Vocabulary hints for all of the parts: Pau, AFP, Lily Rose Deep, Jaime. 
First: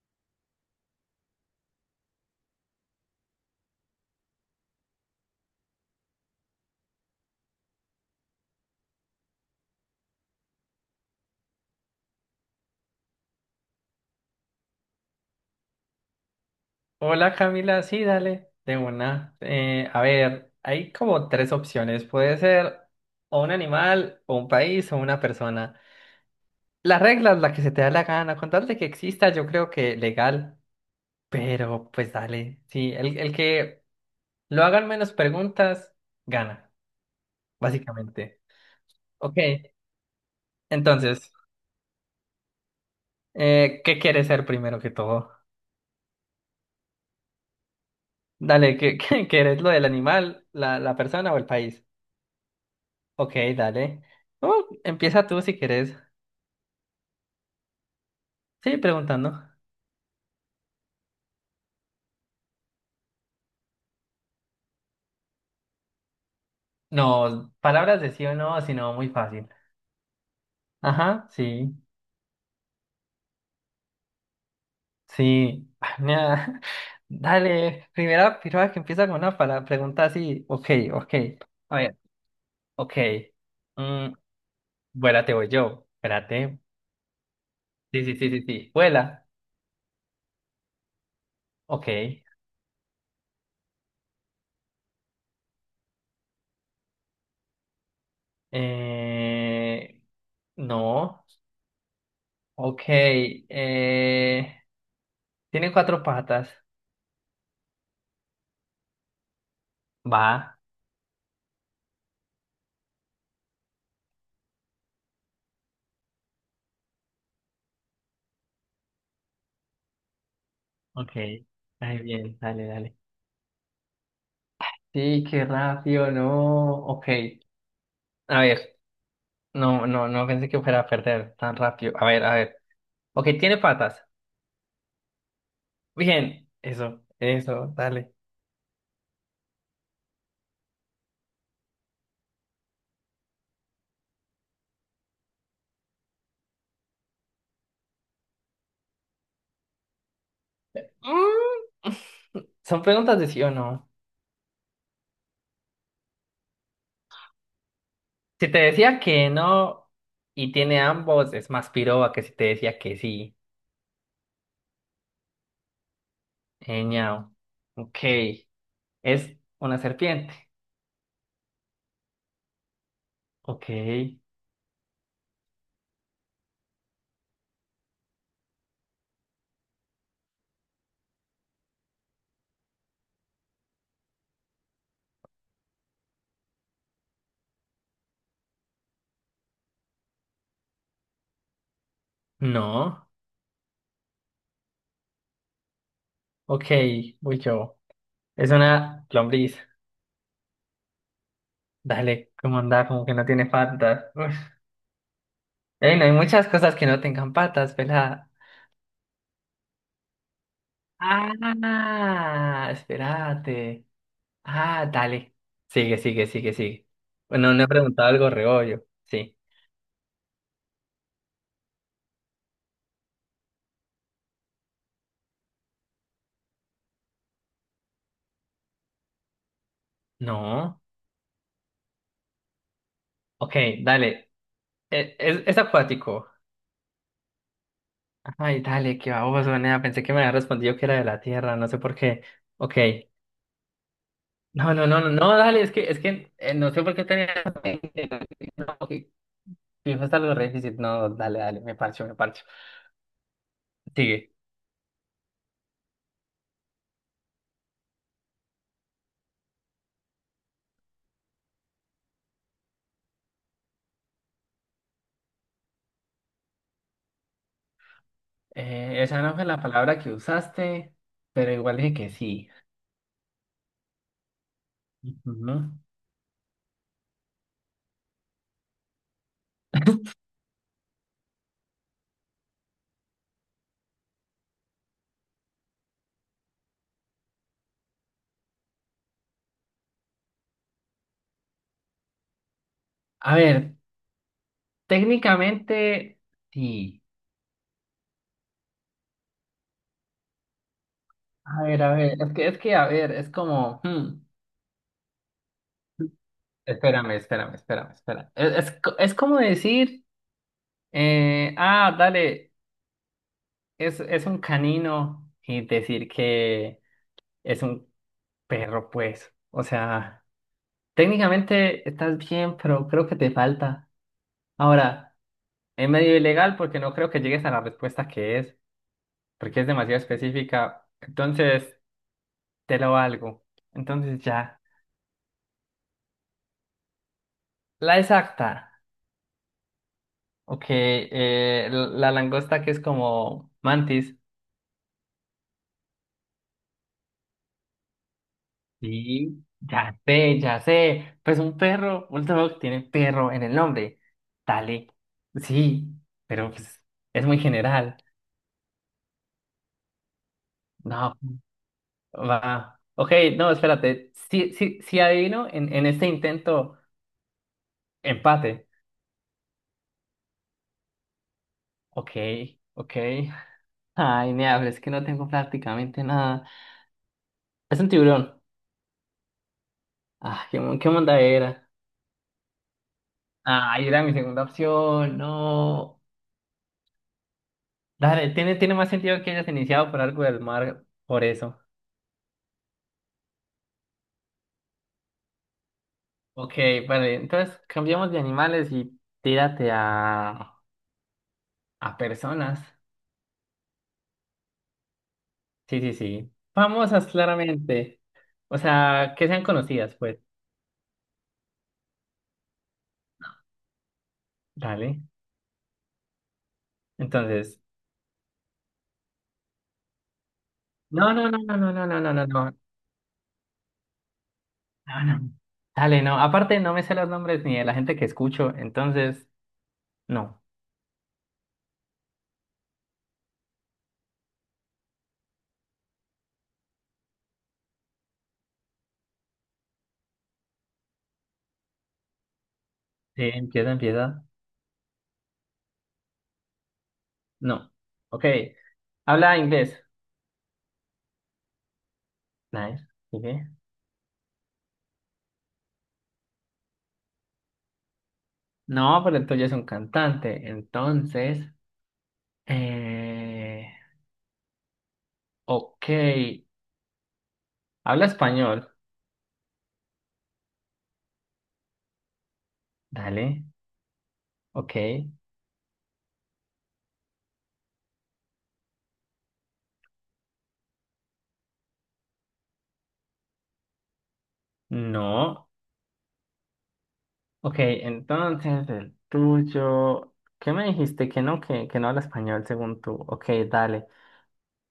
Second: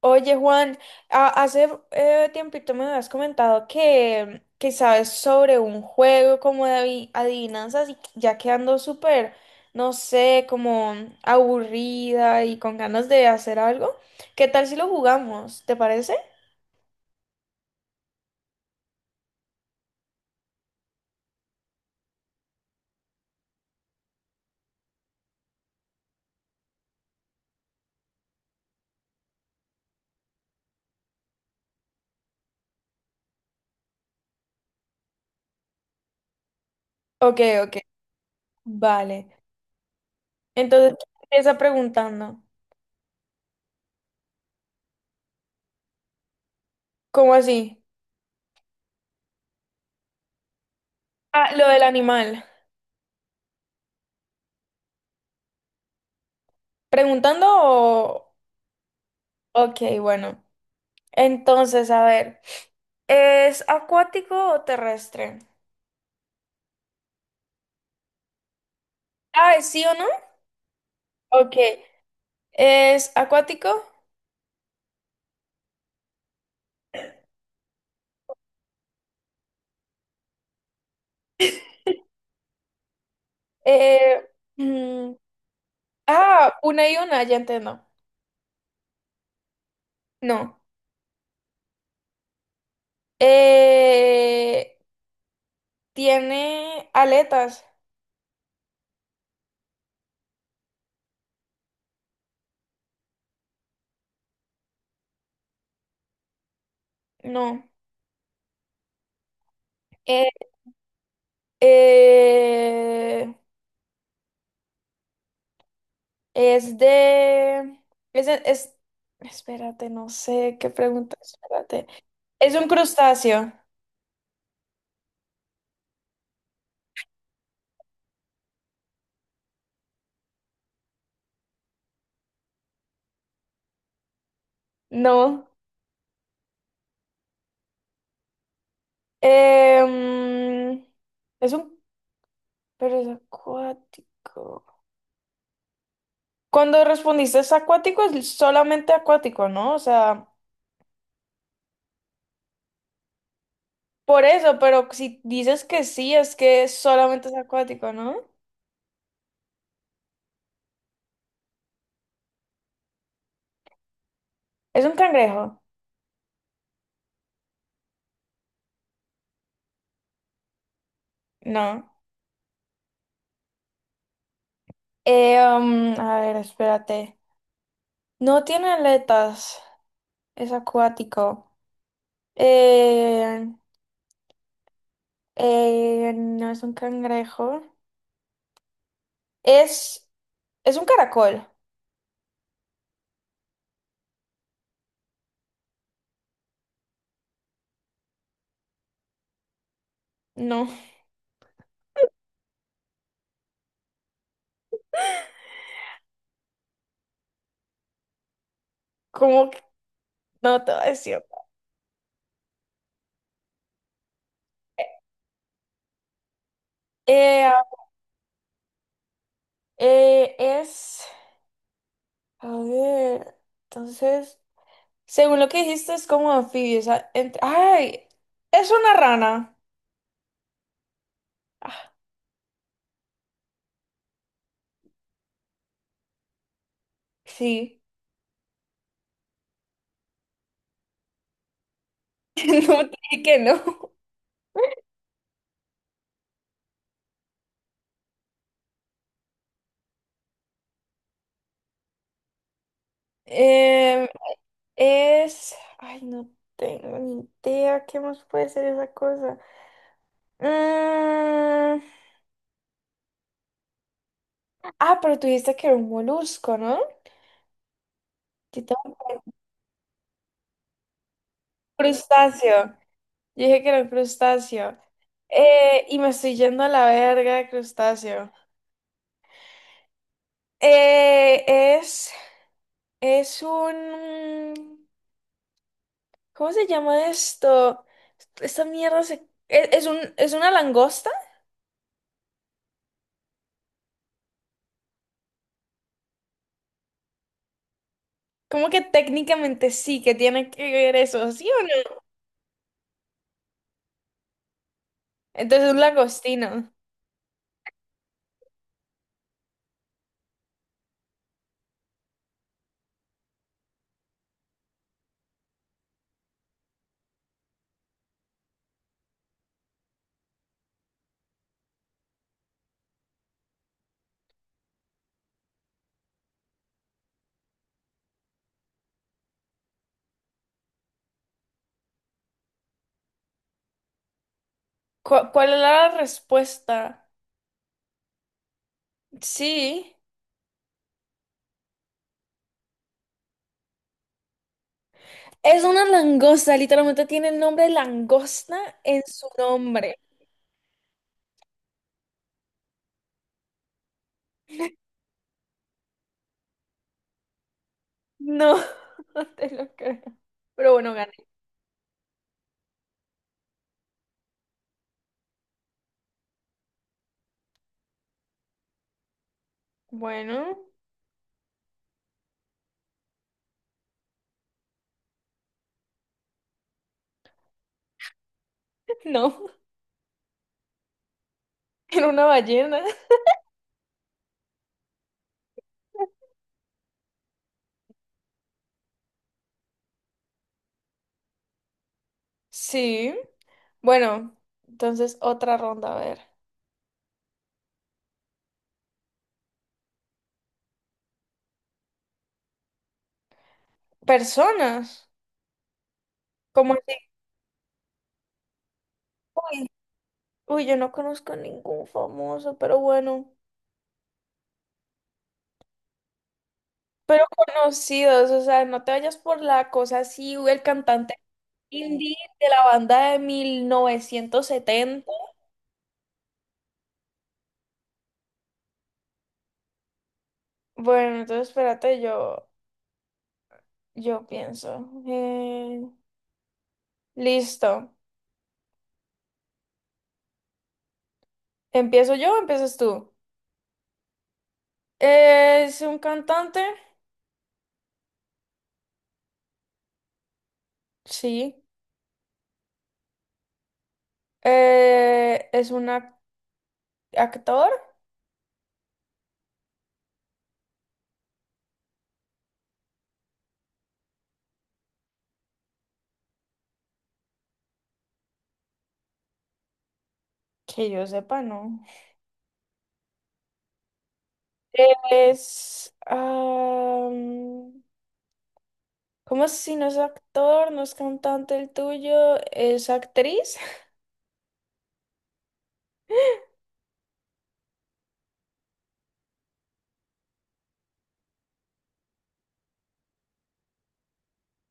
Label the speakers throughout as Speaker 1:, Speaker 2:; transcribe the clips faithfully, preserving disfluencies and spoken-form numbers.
Speaker 1: Oye, Juan, a- hace eh, tiempito me habías comentado que, que sabes sobre un juego como de avi- adivinanzas y ya quedando súper, no sé, como aburrida y con ganas de hacer algo. ¿Qué tal si lo jugamos? ¿Te parece?
Speaker 2: Hola Camila, sí, dale, de una. Eh, a ver, hay como tres opciones. Puede ser o un animal, o un país, o una persona. Las reglas, la que se te da la gana, con tal de que exista, yo creo que legal, pero pues dale, sí, el, el que lo hagan menos preguntas, gana,
Speaker 1: Ok, ok,
Speaker 2: básicamente.
Speaker 1: vale.
Speaker 2: Ok,
Speaker 1: Entonces, ¿quién
Speaker 2: entonces,
Speaker 1: empieza preguntando?
Speaker 2: eh, ¿qué quieres ser primero que todo?
Speaker 1: ¿Cómo así?
Speaker 2: Dale, ¿qué, qué quieres lo del animal, la, la persona o el
Speaker 1: Ah, lo del
Speaker 2: país?
Speaker 1: animal.
Speaker 2: Ok, dale. Oh, empieza tú si quieres.
Speaker 1: ¿Preguntando o...?
Speaker 2: Sí, preguntando.
Speaker 1: Ok, bueno. Entonces, a ver, ¿es acuático o terrestre?
Speaker 2: No, palabras de sí o no, sino muy fácil.
Speaker 1: Ah, ¿es sí o no?
Speaker 2: Ajá,
Speaker 1: Ok.
Speaker 2: sí,
Speaker 1: ¿Es acuático?
Speaker 2: sí. Ah, mira, Dale, primera piroa que empieza con una pala- pregunta así. Ok, ok. A ver, ok. Mm,
Speaker 1: Eh, mm,
Speaker 2: Vuela, te voy yo.
Speaker 1: ah,
Speaker 2: Espérate.
Speaker 1: una y una, ya entiendo.
Speaker 2: Sí, sí, sí, sí, sí. Vuela.
Speaker 1: No.
Speaker 2: Ok.
Speaker 1: Eh, ¿tiene aletas?
Speaker 2: Eh, no. Ok. Eh, tiene cuatro patas.
Speaker 1: No. Eh,
Speaker 2: Va.
Speaker 1: eh, es de... Es, de- es- Espérate, no sé qué
Speaker 2: Ok.
Speaker 1: pregunta. Espérate.
Speaker 2: Ay, bien,
Speaker 1: ¿Es
Speaker 2: dale,
Speaker 1: un
Speaker 2: dale.
Speaker 1: crustáceo?
Speaker 2: Sí, qué rápido, no. Ok, a ver, no, no, no pensé que fuera a perder tan rápido. A ver, a ver. Ok, tiene patas.
Speaker 1: No.
Speaker 2: Bien, eso, eso, dale.
Speaker 1: Em, es un... Pero es acuático. Cuando respondiste es acuático, es solamente acuático, ¿no? O sea,
Speaker 2: Mm, son preguntas de sí o no.
Speaker 1: por eso, pero si dices que sí, es que solamente es acuático, ¿no?
Speaker 2: Si te decía que no y tiene ambos, es más piroba que si te decía que sí.
Speaker 1: ¿Es un cangrejo?
Speaker 2: Eñao. Ok, es una serpiente.
Speaker 1: No.
Speaker 2: Ok,
Speaker 1: Eh, um, a ver, espérate. No tiene aletas, es acuático. Eh, eh, no es un cangrejo. Es, es un caracol.
Speaker 2: no. Ok, voy yo. Es una lombriz.
Speaker 1: No,
Speaker 2: Dale, ¿cómo anda? Como que no tiene patas. Ey, no hay muchas cosas que no tengan patas, pelada.
Speaker 1: ¿cómo que no te voy a decir?
Speaker 2: Ah, espérate. Ah, dale. Sigue, sigue, sigue, sigue.
Speaker 1: Eh,
Speaker 2: Bueno, no he preguntado algo reollo. Sí.
Speaker 1: eh, es, a ver, entonces... Según lo que dijiste, es como anfibio. O sea, ent- ¡ay! Es una rana.
Speaker 2: No.
Speaker 1: Ah,
Speaker 2: Ok, dale. Eh, Es, es acuático.
Speaker 1: sí.
Speaker 2: Ay, dale, qué baboso, nea. Pensé que me había respondido que era de la tierra, no sé por qué. Ok.
Speaker 1: No te dije que no.
Speaker 2: No, no, no, no, no, dale, es que, es que eh, no sé por qué tenía. No, ok, fijo, está algo re difícil. No, dale, dale, me parcho, me parcho.
Speaker 1: Em,
Speaker 2: Sigue.
Speaker 1: es. Ay, no tengo ni idea qué más puede ser esa cosa. Mm, Ah, pero tú dijiste que era un molusco, ¿no? Tito, un
Speaker 2: Eh, esa no fue la palabra que usaste, pero igual dije que sí,
Speaker 1: crustáceo. Yo dije que era un crustáceo.
Speaker 2: ¿no?
Speaker 1: Eh, y me estoy yendo a la verga de crustáceo. Eh, es. Es un. ¿Cómo se llama esto? Esta mierda se... ¿Es, es un, es una langosta?
Speaker 2: A ver, técnicamente sí.
Speaker 1: ¿Cómo que técnicamente sí que tiene que ver eso? ¿Sí o
Speaker 2: A ver, a
Speaker 1: no?
Speaker 2: ver, es que, es que, a ver, es como, hmm,
Speaker 1: Entonces es un langostino.
Speaker 2: espérame, espérame, espérame, espérame. Es, es, co- es como decir, eh, ah, dale, es, es un canino y decir que es un perro, pues. O sea, técnicamente estás bien, pero creo que te falta. Ahora, es medio ilegal porque no creo que llegues a la respuesta que es, porque es demasiado específica. Entonces, te lo valgo. Entonces, ya.
Speaker 1: ¿Cu- ¿Cuál es la respuesta?
Speaker 2: La exacta.
Speaker 1: Sí.
Speaker 2: Ok, eh, la langosta que es como mantis.
Speaker 1: Es una langosta, literalmente tiene el nombre langosta en su
Speaker 2: Sí.
Speaker 1: nombre.
Speaker 2: Ya sé, ya sé. Pues un perro, un dog tiene perro en el nombre. Dale. Sí, pero pues, es muy general.
Speaker 1: No, no te lo creo. Pero bueno,
Speaker 2: No,
Speaker 1: gané.
Speaker 2: va. Ok, no, espérate. Si, si, si adivino en, en este intento, empate.
Speaker 1: Bueno,
Speaker 2: Ok, ok. Ay, me habla, es que no tengo prácticamente nada. Es un tiburón.
Speaker 1: no.
Speaker 2: Ah, qué, mon- qué monda era.
Speaker 1: Era una ballena.
Speaker 2: Ay, era mi segunda opción. No. Dale, tiene, tiene más sentido que hayas iniciado por algo del mar, por eso.
Speaker 1: Sí. Bueno, entonces otra ronda, a ver.
Speaker 2: Ok, vale, entonces cambiamos de animales y tírate a, a personas.
Speaker 1: Personas.
Speaker 2: Sí, sí, sí.
Speaker 1: Como así,
Speaker 2: Famosas, claramente. O sea, que sean
Speaker 1: uy,
Speaker 2: conocidas, pues.
Speaker 1: uy, yo no conozco ningún famoso, pero bueno,
Speaker 2: Dale. Entonces.
Speaker 1: conocidos, o sea, no te vayas por la cosa así, uy, el
Speaker 2: No,
Speaker 1: cantante
Speaker 2: no, no, no, no, no, no,
Speaker 1: indie
Speaker 2: no, no,
Speaker 1: de
Speaker 2: no.
Speaker 1: la banda de mil novecientos
Speaker 2: No,
Speaker 1: setenta
Speaker 2: no. Dale, no. Aparte, no me sé los nombres ni de la gente que escucho, entonces, no.
Speaker 1: Bueno, entonces espérate, yo, yo pienso. Eh, listo. ¿Empiezo yo o empiezas tú?
Speaker 2: Sí, empieza, empieza.
Speaker 1: ¿Es un cantante?
Speaker 2: No. Ok. Habla inglés.
Speaker 1: Sí.
Speaker 2: Nice. Sigue.
Speaker 1: Eh, ¿es un ac- actor?
Speaker 2: No, pero el tuyo es un cantante. Entonces, eh... ok. Habla español.
Speaker 1: Que yo sepa, no.
Speaker 2: Dale. Ok.
Speaker 1: Es... am, ¿cómo si no es actor, no es cantante el tuyo, es actriz?
Speaker 2: No. Ok, entonces el tuyo. ¿Qué me dijiste? Que no, que, que no habla español según tú. Ok, dale.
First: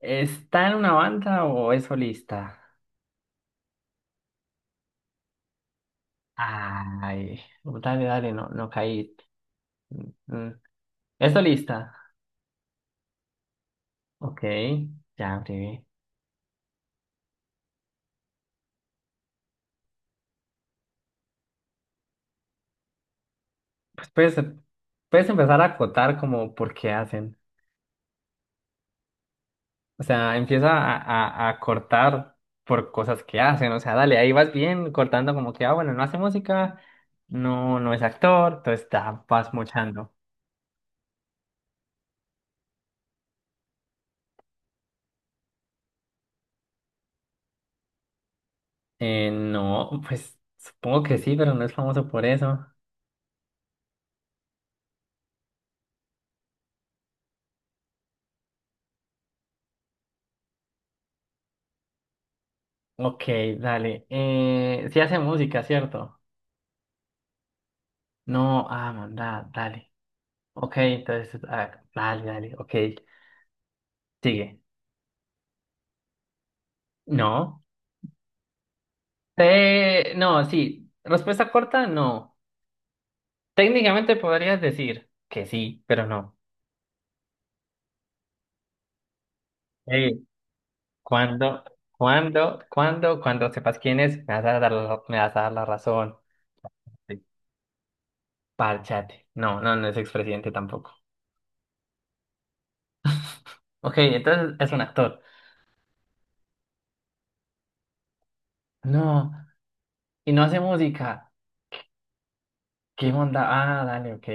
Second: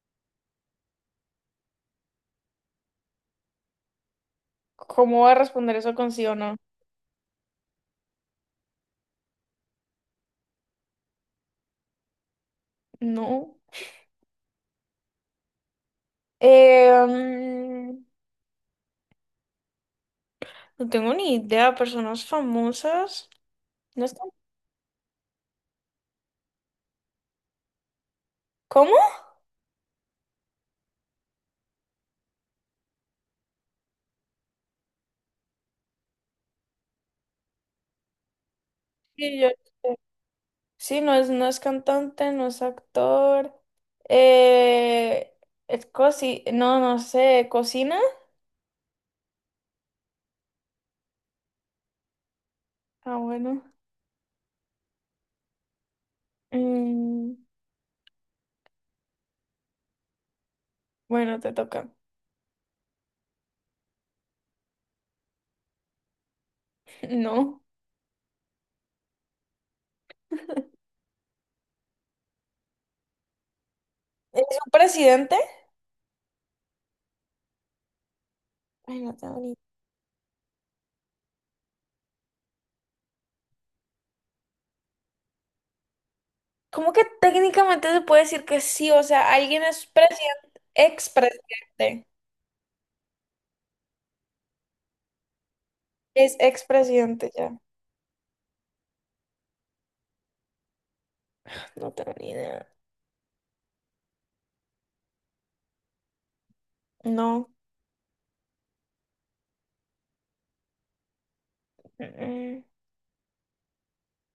Speaker 2: ¿Está en una banda o es solista?
Speaker 1: ¿Cómo va a responder eso con sí o no?
Speaker 2: Ay, dale, dale, no, no caí. Mm. ¿Esto lista?
Speaker 1: No.
Speaker 2: Ok, ya abrí.
Speaker 1: Eh, mm, no tengo ni idea, personas famosas. No
Speaker 2: Pues
Speaker 1: es can-
Speaker 2: puedes, em, puedes empezar a acotar como por qué hacen.
Speaker 1: ¿Cómo?
Speaker 2: O sea, empieza a, a, a cortar por cosas que hacen. O sea, dale, ahí vas bien cortando como que, ah, bueno, no hace música, no, no es actor, entonces ya
Speaker 1: Sí, yo-
Speaker 2: vas mochando.
Speaker 1: sí, no es, no es cantante, no es actor. Eh, es cosi, no, no sé, cocina.
Speaker 2: Eh, no, pues supongo que sí, pero no es famoso por eso.
Speaker 1: Ah, bueno. Mm, bueno, te toca.
Speaker 2: Ok, dale. Eh, sí hace música, ¿cierto?
Speaker 1: No.
Speaker 2: No, ah, manda, dale. Ok, entonces, ah, dale, dale, ok,
Speaker 1: ¿Es
Speaker 2: sigue.
Speaker 1: un presidente?
Speaker 2: No.
Speaker 1: Ay, no tengo ni
Speaker 2: Te... No, sí. Respuesta corta, no. Técnicamente podrías decir que sí, pero no.
Speaker 1: ¿cómo que técnicamente se puede decir que sí? O sea, alguien es
Speaker 2: Ey,
Speaker 1: presidente,
Speaker 2: Cuando,
Speaker 1: expresidente.
Speaker 2: cuando, cuando, cuando sepas quién es, me vas a dar la, me vas a dar la razón.
Speaker 1: Es
Speaker 2: Sí.
Speaker 1: expresidente ya.
Speaker 2: Párchate. No, no, no es expresidente tampoco.
Speaker 1: No tengo ni idea.
Speaker 2: Ok, entonces es un actor.
Speaker 1: No.
Speaker 2: No, y no hace música.
Speaker 1: Mm.
Speaker 2: ¿Qué onda? Ah, dale, ok.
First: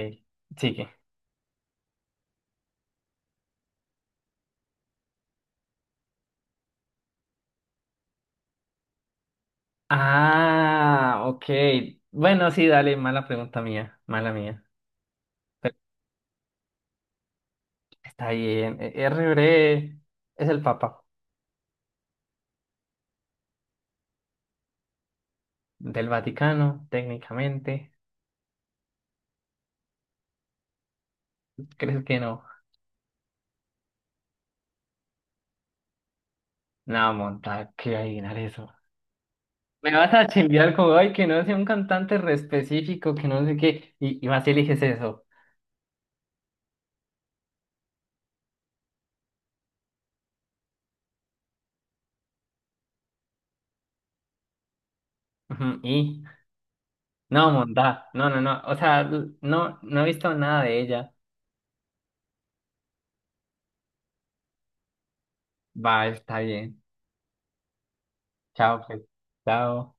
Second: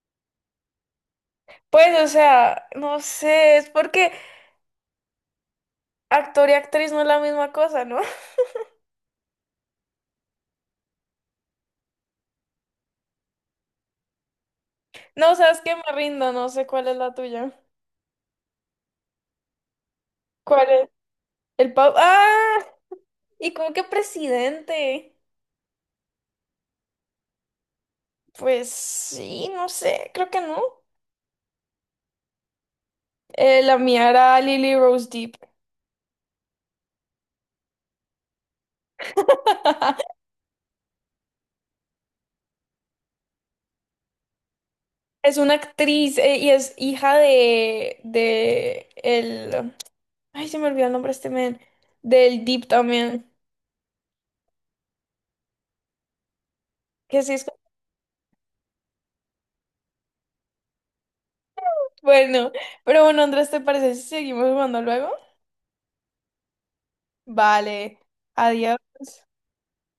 Speaker 2: Sigue.
Speaker 1: Pues, o sea, no sé, es porque actor y actriz no es la misma cosa, ¿no?
Speaker 2: Ah, ok. Bueno, sí, dale, mala pregunta mía, mala mía.
Speaker 1: No, sabes que
Speaker 2: Pero
Speaker 1: me rindo, no sé cuál es la tuya.
Speaker 2: está bien. E- R. Bre es el
Speaker 1: ¿Cuál es?
Speaker 2: Papa
Speaker 1: El Pau. ¡Ah! ¿Y cómo que presidente?
Speaker 2: del Vaticano, técnicamente.
Speaker 1: Pues sí, no sé, creo que no.
Speaker 2: ¿Crees que no?
Speaker 1: Eh, la mía era Lily Rose Deep.
Speaker 2: No, monta, que adivinar eso. Me vas a chimbiar como, ay, que no sea un cantante re específico, que no sé qué, y, y vas y eliges eso.
Speaker 1: Es una actriz eh, y es hija de, de el, ay, se me olvidó el nombre de este men, del Deep también,
Speaker 2: Ujú, Y,
Speaker 1: que sí es
Speaker 2: no,
Speaker 1: como-
Speaker 2: monta, no, no, no, o sea, l- no, no he visto nada de ella.
Speaker 1: bueno, pero bueno, Andrés, ¿te parece si seguimos jugando luego?
Speaker 2: Va, está bien.
Speaker 1: Vale, adiós.
Speaker 2: Chao, pues. Chao.